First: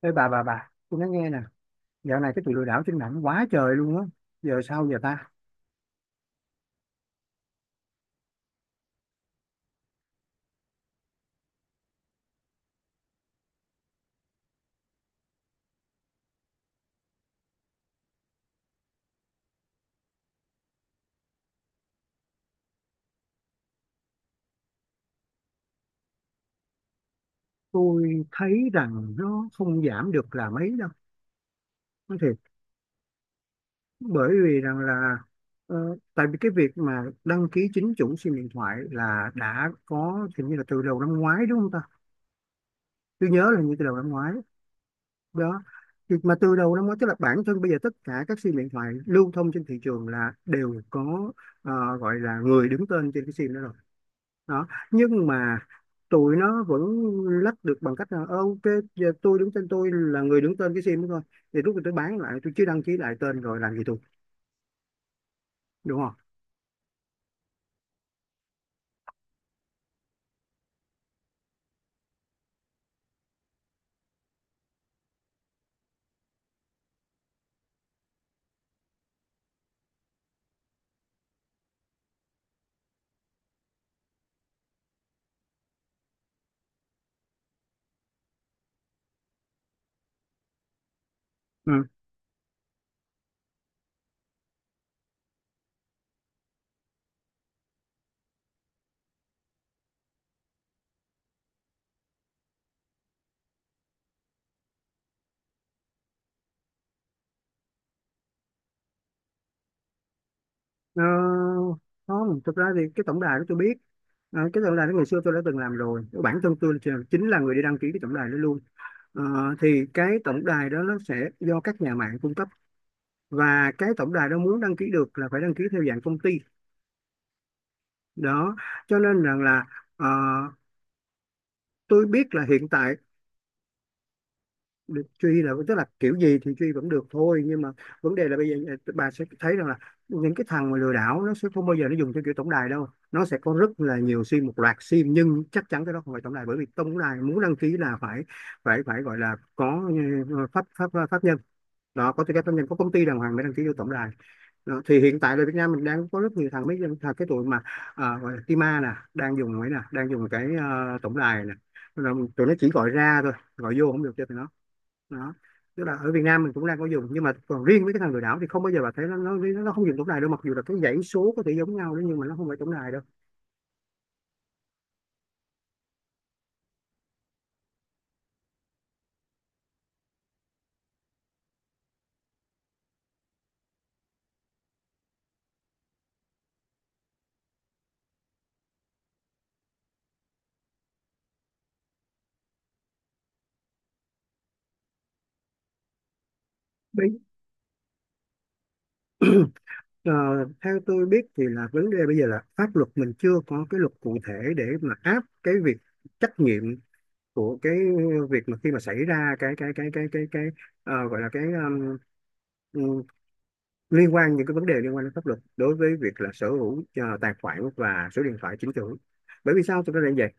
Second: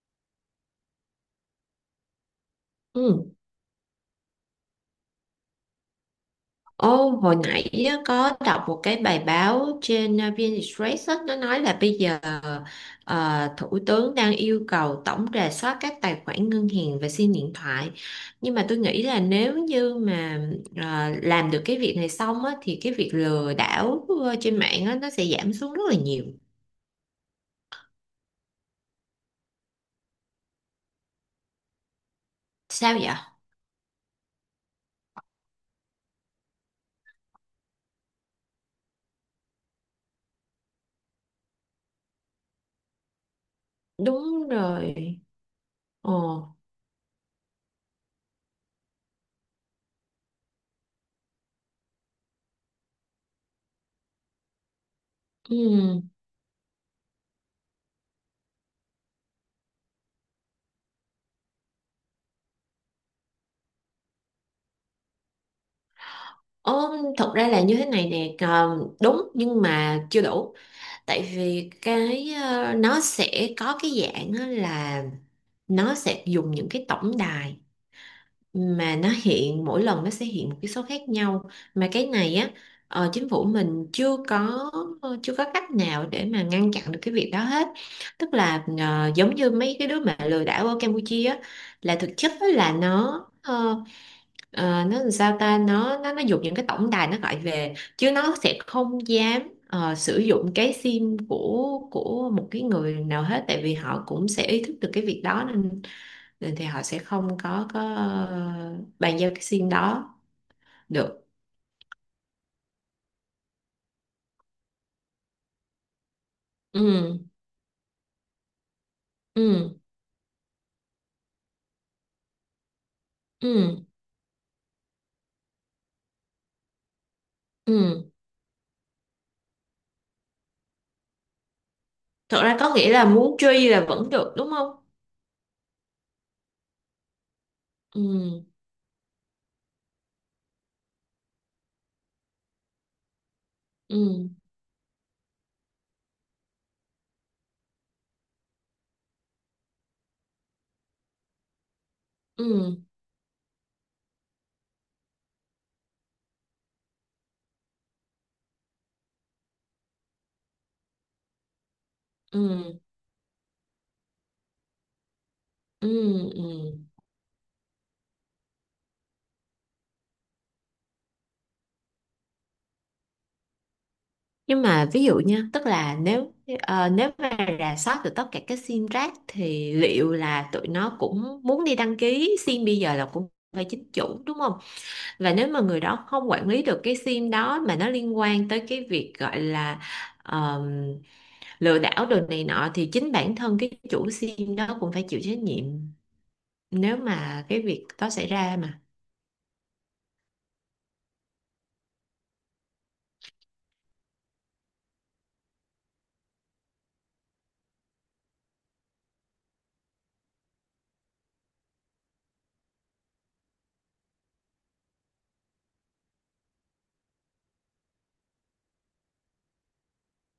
Ê bà, tôi nói nghe nè, dạo này cái tụi lừa đảo trên mạng Ừ. quá trời luôn á, giờ sao giờ ta? Ô, hồi nãy á, có đọc một cái bài báo trên VnExpress á, nó nói là bây giờ Thủ tướng đang yêu cầu tổng rà soát các tài khoản ngân hàng và SIM điện thoại. Nhưng mà tôi nghĩ là nếu như mà làm được cái việc này xong á, thì cái việc lừa đảo trên mạng á, nó sẽ giảm xuống rất là nhiều. Tôi thấy rằng nó không giảm được là mấy đâu, nói thiệt, Sao vậy? bởi vì rằng là ờ, tại vì cái việc mà đăng ký chính chủ SIM điện thoại là đã có thì như là từ đầu năm ngoái đúng không ta? Tôi nhớ là như từ đầu năm ngoái Đúng rồi. đó. Ồ. Thì mà từ đầu năm ngoái tức là bản thân bây giờ tất cả các SIM điện thoại lưu thông trên thị trường là đều có, gọi là người đứng tên trên cái SIM đó rồi đó, nhưng mà Ừ. tụi nó vẫn lách được bằng cách là: "Ờ, ok, giờ tôi đứng tên, tôi là người đứng tên cái sim đó thôi, thì lúc mà tôi bán lại tôi chỉ đăng ký lại tên, rồi làm gì tôi, đúng không?" Ồ, thật ra là như thế này nè, ờ, đúng nhưng mà chưa đủ. Tại vì cái nó sẽ có cái dạng á là nó sẽ dùng những cái tổng đài mà nó hiện mỗi lần nó sẽ hiện một cái số khác nhau, mà cái này á, chính phủ mình chưa có chưa có cách nào để mà ngăn chặn được cái việc đó hết. Tức là ờ, giống như mấy cái đứa mà lừa đảo ở Campuchia á, Ừ. là thực chất á là nó ờ, Ờ, nó làm sao ta, nó dùng những cái tổng đài nó gọi về chứ nó sẽ không dám sử dụng cái sim của một cái người nào hết, tại vì họ cũng sẽ ý thức được cái việc đó nên, nên thì họ sẽ không có bàn giao cái sim đó được. ờ, Không, thực ra thì cái tổng đài đó tôi biết. Ờ, cái tổng đài đó ngày xưa tôi đã từng làm rồi, bản thân Ừ. chính là người đi đăng ký cái tổng đài đó luôn. Ờ, Ừ. thì cái tổng đài đó nó sẽ do các nhà mạng cung cấp, Ừ. và cái tổng đài đó muốn đăng ký được là phải đăng ký theo dạng công ty Ừ đó, cho nên rằng là ờ, tôi biết thật là ra hiện có nghĩa tại là muốn truy là vẫn được đúng không? được truy là, tức là kiểu gì thì truy vẫn được thôi, nhưng mà vấn đề là Ừ. bây giờ, à, bà sẽ thấy rằng là những cái thằng mà lừa đảo nó sẽ không bao giờ nó dùng theo kiểu tổng đài đâu. Nó sẽ có rất là nhiều Ừ. sim, một loạt sim, nhưng chắc chắn cái đó không phải tổng đài, bởi vì tổng đài muốn đăng ký là phải phải phải gọi là có, ừ, pháp pháp pháp nhân đó, có tư cách pháp nhân, có Ừ. công ty đàng hoàng mới đăng ký vô tổng đài đó. Thì hiện tại ở Việt Nam mình đang có rất nhiều thằng, mấy thằng cái tụi mà, à, gọi là Tima nè, đang dùng ấy nè, đang dùng cái tổng đài nè. Rồi tụi nó chỉ Ừ. gọi ra thôi, gọi vô không được cho tụi nó đó. Tức Ừ. là ở Việt Nam Ừ. mình cũng đang có dùng, nhưng mà còn riêng với cái thằng lừa đảo thì không bao giờ bà thấy nó, nó không dùng tổng đài đâu, mặc dù là cái dãy số có thể giống nhau đấy, nhưng mà nó không phải tổng đài đâu. Nhưng mà ví dụ nha, tức là nếu nếu mà rà soát được tất cả các sim rác thì liệu là tụi nó cũng muốn đi đăng ký sim bây giờ là cũng phải chính chủ đúng không? Và nếu mà người đó không quản lý được cái sim đó mà nó liên quan tới cái việc gọi là ờm, lừa đảo đồ này nọ thì chính bản thân cái chủ sim đó cũng phải chịu trách nhiệm nếu Bây- mà cái việc đó xảy ra mà. Ờ, theo tôi biết thì là vấn đề bây giờ là pháp luật mình chưa có cái luật cụ thể để mà áp cái việc trách nhiệm của cái việc mà khi mà xảy ra cái gọi là cái, um, liên quan những cái vấn đề liên quan đến pháp luật đối với việc là sở hữu, tài khoản và số điện thoại chính chủ. Bởi vì sao tôi nói là như vậy?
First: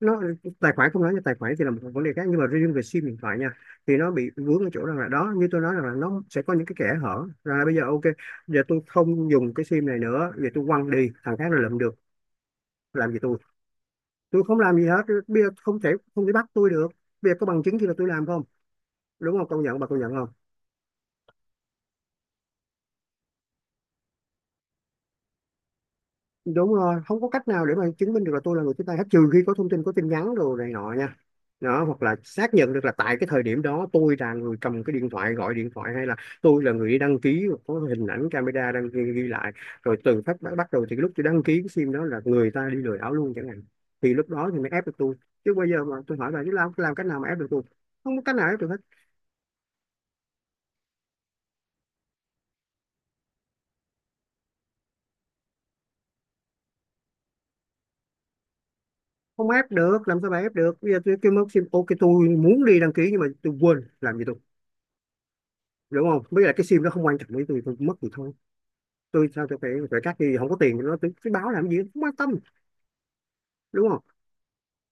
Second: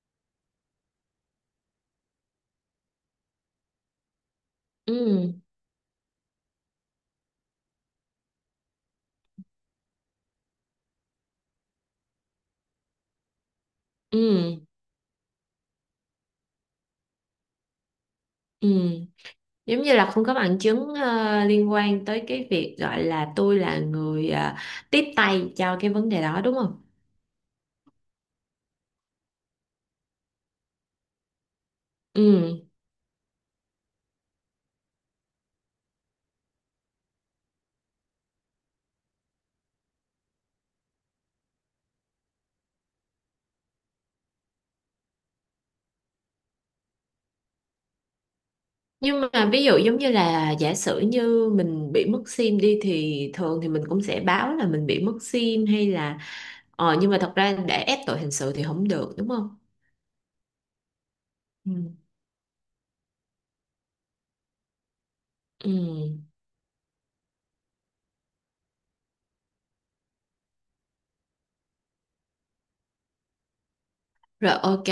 Nó, tài khoản không nói nha, tài khoản thì là một vấn đề khác, nhưng mà riêng về sim điện thoại nha, thì nó bị vướng ở chỗ rằng là đó, Ừ. như tôi nói rằng là nó sẽ có những cái kẽ hở rằng là bây giờ ok, giờ tôi không dùng cái sim này nữa, vậy tôi quăng đi, thằng khác là lượm được, làm gì tôi không Ừ. làm gì hết, bây giờ không thể bắt tôi được, bây giờ có bằng chứng gì là tôi làm không, Ừ. đúng không? Công nhận Giống bà, như công là nhận không không? có bằng chứng liên quan tới cái việc gọi là tôi là người tiếp tay cho cái vấn đề đó đúng Đúng không? rồi, không có cách nào để mà chứng minh được là tôi là người tiếp tay hết, trừ khi có thông tin, có tin nhắn đồ này nọ nha. Đó, hoặc là xác Ừ. nhận được là tại cái thời điểm đó tôi là người cầm cái điện thoại, gọi điện thoại, hay là tôi là người đi đăng ký có hình ảnh camera đăng ghi, ghi lại, rồi từ phát bắt bắt đầu thì lúc tôi đăng ký cái sim đó là người ta đi lừa đảo luôn chẳng hạn, thì lúc đó thì mới ép được tôi, chứ bây giờ mà tôi hỏi bà chứ làm cách nào mà ép được tôi? Không có cách nào ép được hết. Nhưng mà ví dụ giống như là giả sử như mình bị mất sim đi thì thường thì mình cũng sẽ báo là mình bị mất sim hay là ờ, nhưng mà thật ra để ép tội hình sự thì không được đúng không? Không ép được, làm sao bà ép được? Bây giờ tôi kêu mất sim, Ừ. ok, tôi muốn đi đăng ký nhưng mà tôi quên, làm gì tôi, Ừ. đúng không? Với lại cái sim nó không quan trọng với tôi mất thì thôi, tôi sao tôi phải phải cắt, thì không có tiền thì nó, tôi báo làm gì, không quan tâm, đúng không? Rồi ok,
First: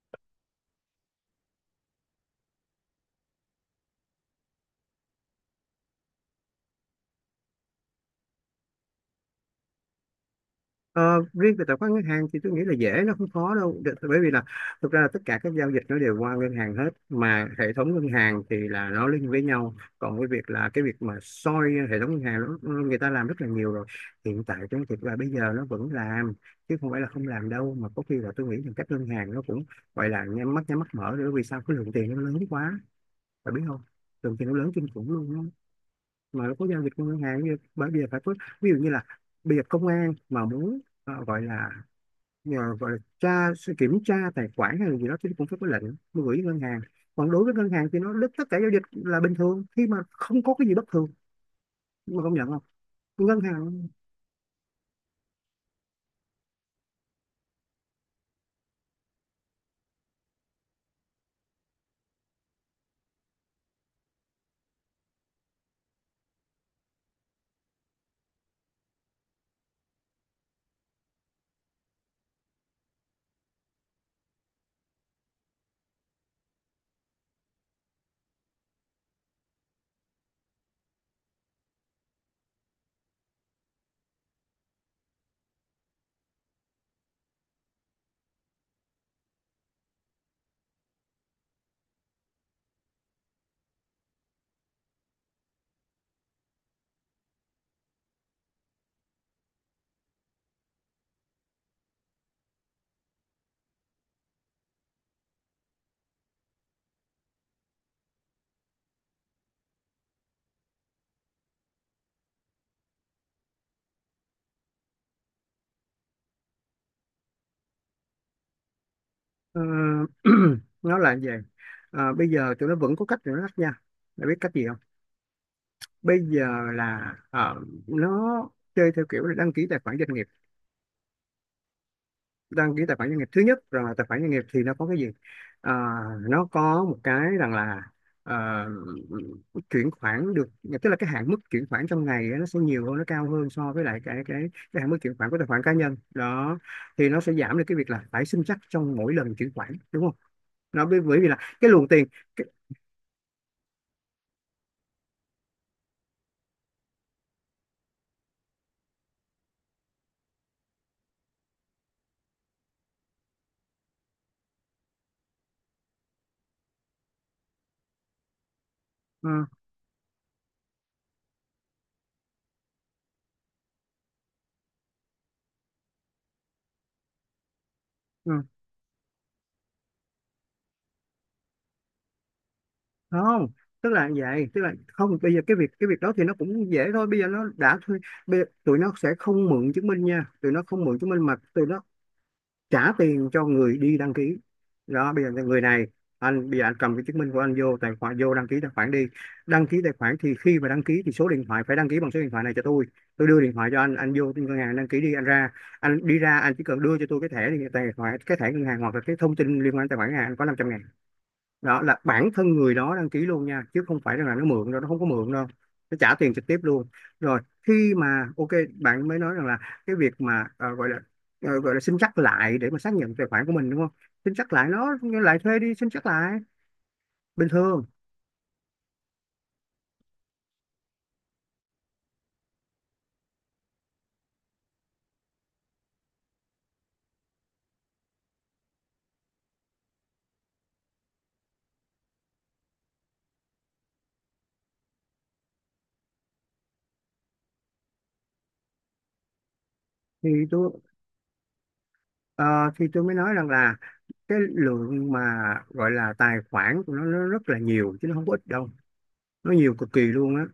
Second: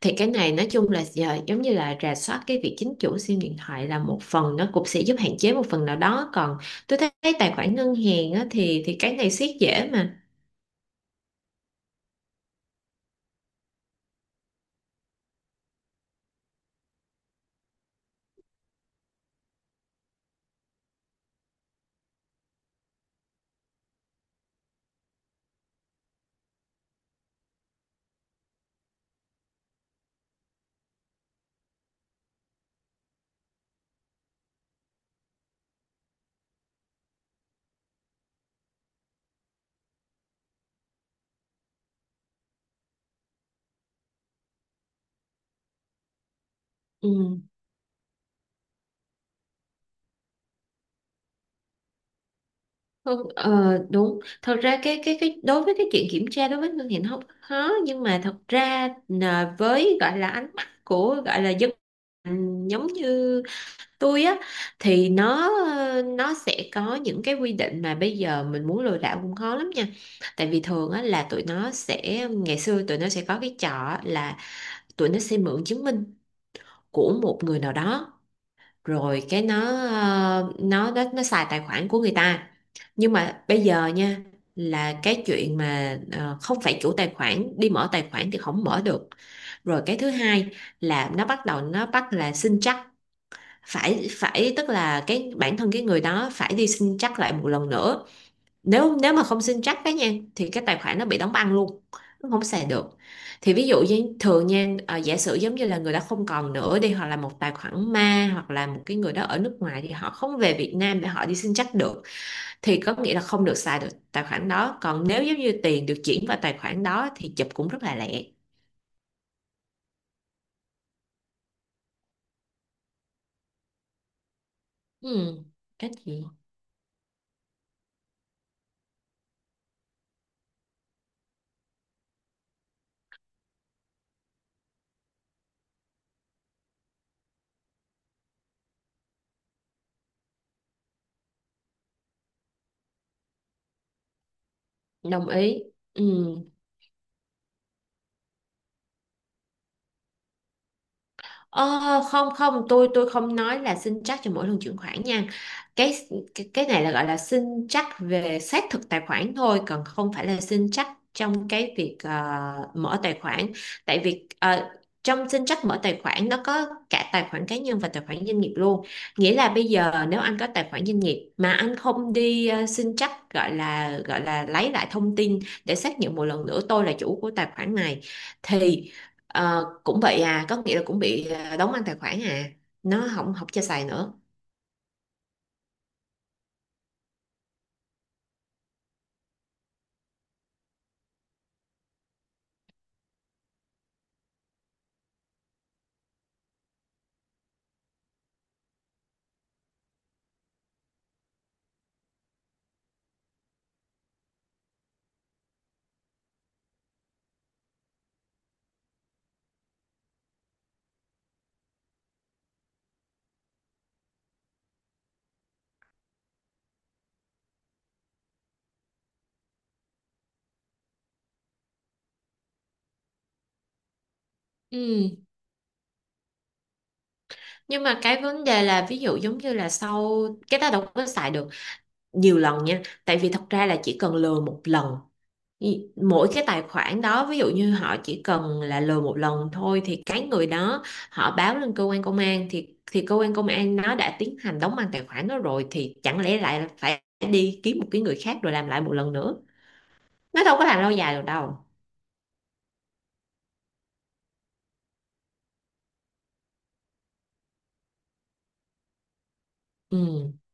thì cái này nói chung là giờ giống như là rà soát cái việc chính chủ SIM điện thoại là một phần, nó cũng sẽ giúp hạn chế một phần nào đó, còn tôi thấy tài khoản ngân hàng á, thì cái này siết dễ mà. Ờ, riêng về tài khoản ngân hàng thì tôi nghĩ là dễ, nó không khó đâu. Bởi vì là thực ra là tất cả các giao dịch nó đều qua ngân hàng hết, mà hệ thống ngân hàng thì là nó link với nhau, còn cái việc là cái việc mà soi hệ thống ngân hàng nó, người ta làm rất là nhiều rồi. Hiện tại trong thực ra bây giờ nó vẫn làm, chứ không phải là không làm đâu, mà có khi là tôi nghĩ rằng các ngân hàng nó cũng gọi là nhắm mắt mở nữa, vì sao, cái lượng tiền nó lớn quá, bạn biết không, thường thì nó lớn kinh khủng luôn á, mà nó có giao dịch qua ngân hàng, như bởi vì phải có, ví dụ như là bây giờ công an mà muốn, gọi là nhờ, gọi là tra, kiểm tra tài khoản hay là gì đó, thì cũng phải có lệnh mới gửi ngân hàng. Còn Ừ. đối với ngân hàng thì nó đứt tất cả giao dịch là bình thường, khi mà không có cái gì bất thường, mà công nhận không? Thôi, Ngân Ờ, hàng, đúng, thật ra cái đối với cái chuyện kiểm tra đối với ngân hàng nó không khó, nhưng mà thật ra là với gọi là ánh mắt của gọi là dân, ừ, giống như tôi á, thì nó ờ, nó sẽ có những cái quy định mà bây giờ mình muốn lừa đảo cũng khó lắm nha. Tại vì thường á là tụi nó sẽ, ngày xưa tụi nó sẽ có cái trò á là tụi nó sẽ mượn chứng minh của một người nào đó rồi cái nó nó xài tài khoản của người ta. Nhưng mà bây giờ nha, là cái chuyện mà không phải chủ tài khoản đi mở tài khoản thì không mở được. Rồi cái thứ hai là nó bắt đầu nó bắt là xin chắc, phải phải tức là cái bản thân cái người đó phải đi xin chắc lại một lần nữa. Nếu nếu mà không xin chắc cái nha thì cái tài khoản nó bị đóng băng luôn, nó không xài được. Thì ví dụ như thường nha, à, giả sử giống như là người đó không còn nữa đi, hoặc là một tài khoản ma, hoặc là một cái người đó ở nước ngoài thì họ không về Việt Nam để họ đi xin chắc được, thì có nghĩa là không được xài được tài khoản đó. Còn nếu giống như tiền được chuyển vào tài khoản đó thì chụp cũng rất là lẹ. ờ, nó là gì. Ờ, bây giờ tụi nó vẫn có cách để nó lách nha. Mày biết cách gì không? Ừ, cái Bây gì? giờ là nó chơi theo kiểu là đăng ký tài khoản doanh nghiệp. Đăng ký tài khoản doanh nghiệp thứ nhất rằng là tài khoản doanh nghiệp thì nó có cái gì? Ờ, nó có một cái rằng là, ờ, chuyển khoản được, tức là cái hạn mức chuyển khoản trong ngày á, nó sẽ nhiều hơn, nó cao hơn so với lại cái cái hạn mức chuyển Đồng khoản của tài ý. khoản cá nhân Ừ. đó, thì nó sẽ giảm được cái việc là phải xin chắc trong mỗi lần chuyển khoản, đúng không? Nó bởi bởi vì là Ờ, cái luồng tiền, không cái, không, tôi không nói là xin trắc cho mỗi lần chuyển khoản nha. Cái cái, cái này là gọi là xin trắc về xác thực tài khoản thôi, còn không phải là xin trắc trong cái việc mở tài khoản. Tại vì ờ, trong xin trắc mở tài khoản nó có cả tài khoản cá nhân và tài khoản doanh nghiệp luôn. Nghĩa ờ, là bây giờ nếu anh có tài khoản doanh nghiệp mà anh không đi xin trắc, gọi là lấy lại thông tin để xác nhận một lần nữa tôi là chủ của tài khoản này, ờ, thì Ờ, cũng vậy à, có nghĩa là cũng bị à, đóng ăn tài khoản à, nó không không, học cho xài tức là nữa. vậy, tức là không, bây giờ cái việc đó thì nó cũng dễ thôi, bây giờ nó đã thuê. Bây giờ, tụi nó sẽ không mượn chứng minh nha, tụi nó không mượn chứng minh mà tụi nó trả tiền cho người đi đăng ký đó. Bây giờ người này, anh, bây giờ anh cầm cái chứng minh của anh vô tài khoản, vô đăng ký tài khoản đi, đăng ký tài khoản thì khi mà đăng ký thì số điện thoại phải đăng ký bằng số điện thoại này cho tôi đưa điện thoại cho anh vô ngân hàng đăng ký đi, anh ra, anh đi ra anh chỉ cần đưa cho tôi cái thẻ này, tài khoản, cái thẻ ngân hàng, hoặc là cái thông tin liên quan đến tài khoản ngân hàng, anh có 500 ngàn. Đó là bản thân người đó đăng ký luôn nha, chứ không phải rằng là nó mượn đâu, nó không có mượn đâu, nó trả tiền trực tiếp luôn. Rồi, khi mà ok, bạn mới nói rằng là cái việc mà, gọi là, gọi là xin chắc lại để mà xác nhận tài khoản của mình, đúng không? Xin chắc lại, nó Ừ. lại thuê đi xin chắc lại bình Nhưng thường. mà cái vấn đề là ví dụ giống như là sau cái ta đâu có xài được nhiều lần nha, tại vì thật ra là chỉ cần lừa một lần. Ý- mỗi cái tài khoản đó ví dụ như họ chỉ cần là lừa một lần thôi, thì cái người đó họ báo lên cơ quan công an thì cơ quan công an nó đã tiến hành đóng băng tài khoản đó rồi, thì chẳng lẽ lại phải đi kiếm một cái người khác rồi làm lại một lần nữa. Thì Nó đâu tôi, có làm lâu dài được đâu. ờ, thì tôi mới nói rằng là cái lượng mà gọi là tài khoản của nó rất là nhiều chứ nó không có ít đâu, nó nhiều cực kỳ Ừ. luôn á.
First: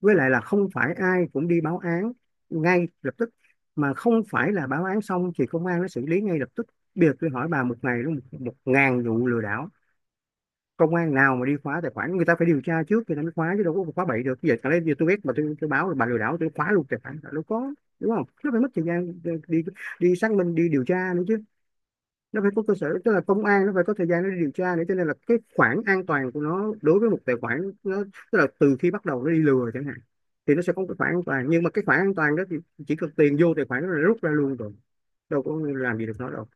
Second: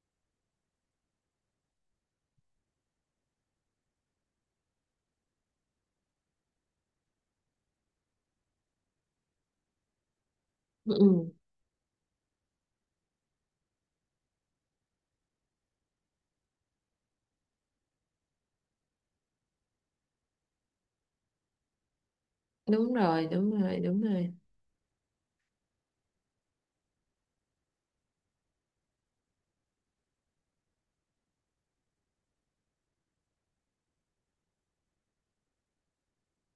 Với lại là không phải ai cũng đi báo án ngay lập tức, mà không phải là báo án xong thì công an nó xử lý ngay lập tức. Bây giờ tôi hỏi bà, một ngày nó 1.000 vụ lừa đảo, Ừ. công an Ừ. nào mà đi khóa tài khoản? Người ta phải điều tra trước, người ta mới khóa, chứ đâu có khóa bậy được. Giờ chẳng lẽ giờ tôi biết mà tôi báo là bà lừa đảo tôi khóa luôn tài khoản, đâu có, đúng không? Nó phải mất thời gian đi, đi xác minh, đi điều tra nữa chứ, nó phải có cơ Đúng sở, tức là rồi, công đúng an nó rồi, phải có đúng thời gian để rồi. điều tra nữa, cho nên là cái khoảng an toàn của nó đối với một tài khoản nó, tức là từ khi bắt đầu nó đi lừa chẳng hạn, thì nó sẽ có một cái khoản an toàn. Nhưng mà cái khoản an toàn đó thì chỉ cần tiền vô tài khoản nó là rút ra luôn rồi, đâu có làm gì được nó đâu.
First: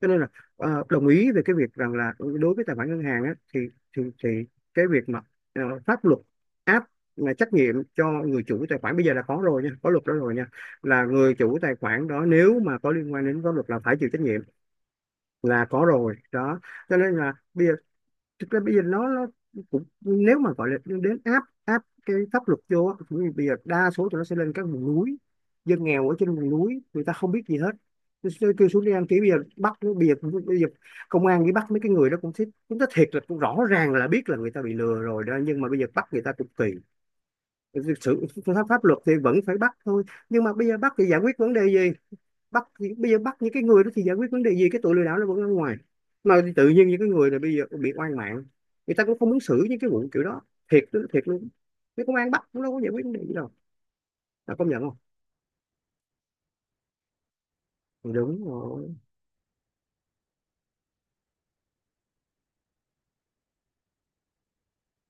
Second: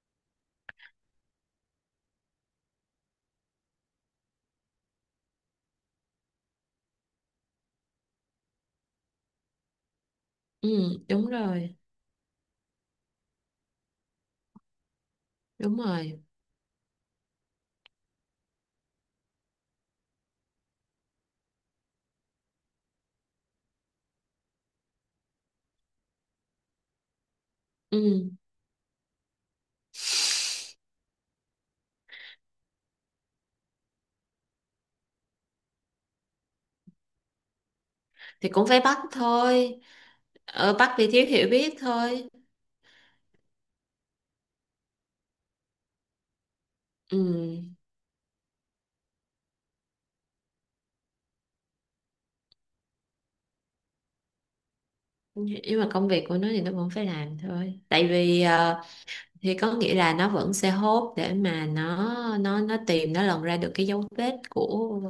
Cho nên là đồng ý về cái việc rằng là đối với tài khoản ngân hàng á, thì cái việc mà pháp luật áp là trách nhiệm cho người chủ tài khoản bây giờ là có rồi nha, có luật đó rồi nha, Ừ, là đúng người chủ tài rồi, khoản đó nếu mà có liên quan đến pháp luật là phải chịu trách nhiệm, là đúng có rồi rồi. đó. Cho nên là bây giờ, thực ra bây giờ nó cũng nếu mà gọi là đến áp áp cái pháp luật vô á, cũng như bây giờ đa số tụi nó sẽ lên các vùng núi, dân nghèo ở trên vùng núi người ta không biết gì hết. tôi Ừ, tôi kêu xuống đi đăng ký, bây giờ bây giờ, bây giờ công an đi bắt mấy cái người đó cũng thích, cũng nói thiệt là cũng rõ ràng là biết là người ta bị lừa rồi đó, nhưng mà bây giờ bắt người ta cũng kỳ. Thực sự thì pháp cũng phải pháp luật bắt thì vẫn phải bắt thôi. thôi, nhưng mà bây Ở, giờ bắt bắt thì vì giải thiếu quyết hiểu vấn đề biết gì? thôi. Bắt, bây giờ bắt những cái người đó thì giải quyết vấn đề gì? Cái tụi lừa đảo nó vẫn ở ngoài, mà tự nhiên những cái người này bây Ừ, giờ bị oan mạng. Người ta cũng không muốn xử những cái vụ kiểu đó, thiệt đó, thiệt luôn. Cái công an bắt cũng đâu có giải quyết vấn đề gì đâu, là công nhận không? nhưng mà công việc của nó thì nó vẫn phải làm thôi, tại vì Đúng ờ, rồi. thì có nghĩa là nó vẫn sẽ hốt để mà nó tìm, nó lồng ra được cái dấu vết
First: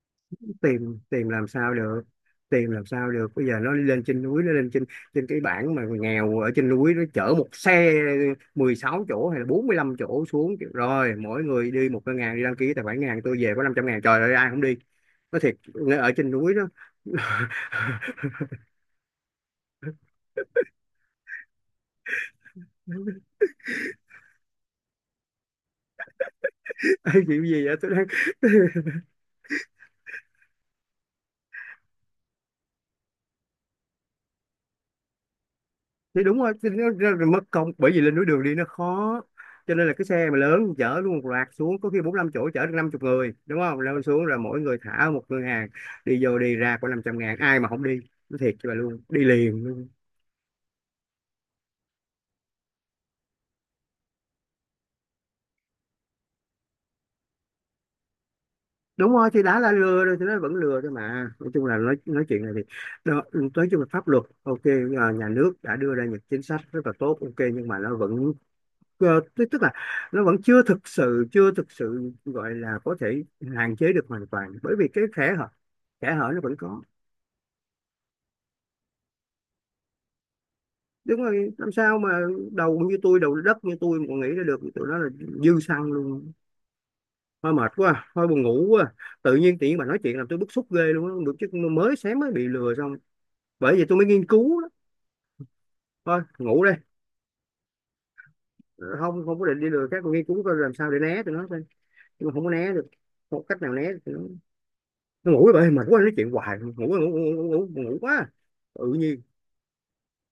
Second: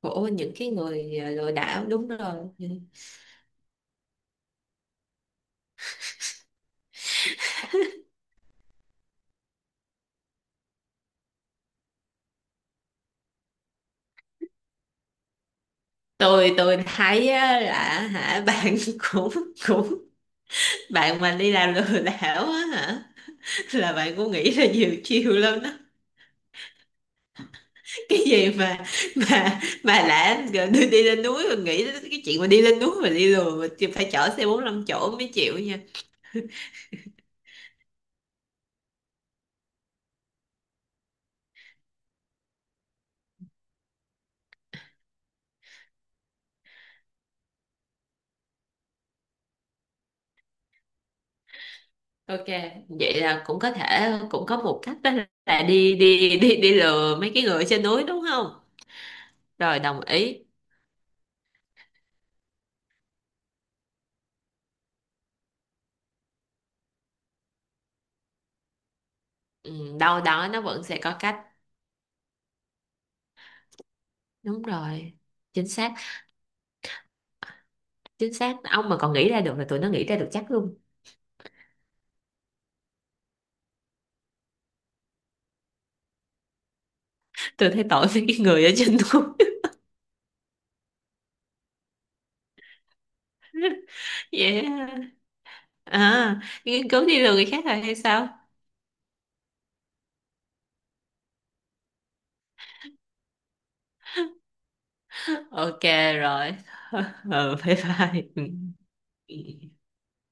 của những cái tìm người tìm làm lừa sao đảo, được, đúng rồi. tìm làm sao được? Bây giờ nó lên trên núi, nó lên trên, trên cái bảng mà người nghèo ở trên núi, nó chở một xe 16 chỗ hay là 45 chỗ xuống kiểu, rồi mỗi người đi một cái ngàn đi đăng ký tài khoản ngàn, tôi về có 500.000, trời ơi, ai không đi? Nó thiệt, ở trên núi tôi đó. tôi thấy á, là hả bạn cũng cũng, bạn mà đi làm lừa đảo á hả, là bạn cũng nghĩ là nhiều chiều lắm đó. Ê, kiểu gì vậy? Tôi đang Cái gì mà mà đã gọi đi, đi lên núi mà nghĩ đến cái chuyện mà đi lên núi mà đi lùa, mà thì phải chở xe 45 chỗ mới chịu nha. thì đúng rồi, thì nó ra mất công bởi vì lên núi đường đi nó khó, cho nên là cái xe mà lớn chở luôn một loạt xuống, có khi bốn năm chỗ chở được 50 người, đúng không? Lên xuống rồi mỗi người thả ở một ngân hàng, đi vô đi ra có 500.000, ai mà không đi? Nó thiệt cho bà luôn, đi liền luôn. Ok, vậy là cũng có thể cũng có một cách đó, là đi đi lừa mấy cái người trên núi đúng không? Đúng rồi, thì đã là Rồi đồng lừa rồi thì nó ý. vẫn lừa thôi mà. Nói chung là nói chuyện này thì đó, nói chung là pháp luật ok, à, nhà nước đã đưa ra những chính sách rất là tốt, ok, nhưng mà nó vẫn Ờ, tức tức là Ừ, đâu nó vẫn đó nó chưa vẫn thực sẽ có sự cách. chưa thực sự gọi là có thể hạn chế được hoàn toàn, Đúng bởi vì cái rồi, kẽ hở chính xác. kẽ hở nó vẫn có. Chính xác, ông mà còn nghĩ ra được là tụi nó nghĩ ra được chắc luôn. Đúng rồi, làm sao mà, đầu đất như tôi mà còn nghĩ ra được, tụi nó là dư xăng luôn. Thôi Tôi mệt thấy quá, tội với thôi cái buồn người ngủ ở quá. trên núi. Tự nhiên tiện bà nói chuyện làm tôi bức xúc ghê luôn á, được chứ, mới sáng mới bị lừa xong, bởi vì tôi mới nghiên cứu đó. Yeah. Thôi À, ngủ đây. nghiên cứu đi lừa người khác rồi hay sao? Ờ, Không, không có định đi lừa các con, nghiên cứu coi làm sao để né tụi nó thôi, nhưng mà không có né được, không có cách nào né được. Nó ngủ vậy, Ok mệt quá nói chuyện rồi. hoài, ngủ ngủ ngủ ngủ, Ừ, ngủ, bye ngủ bye. quá. Tự nhiên Ừ.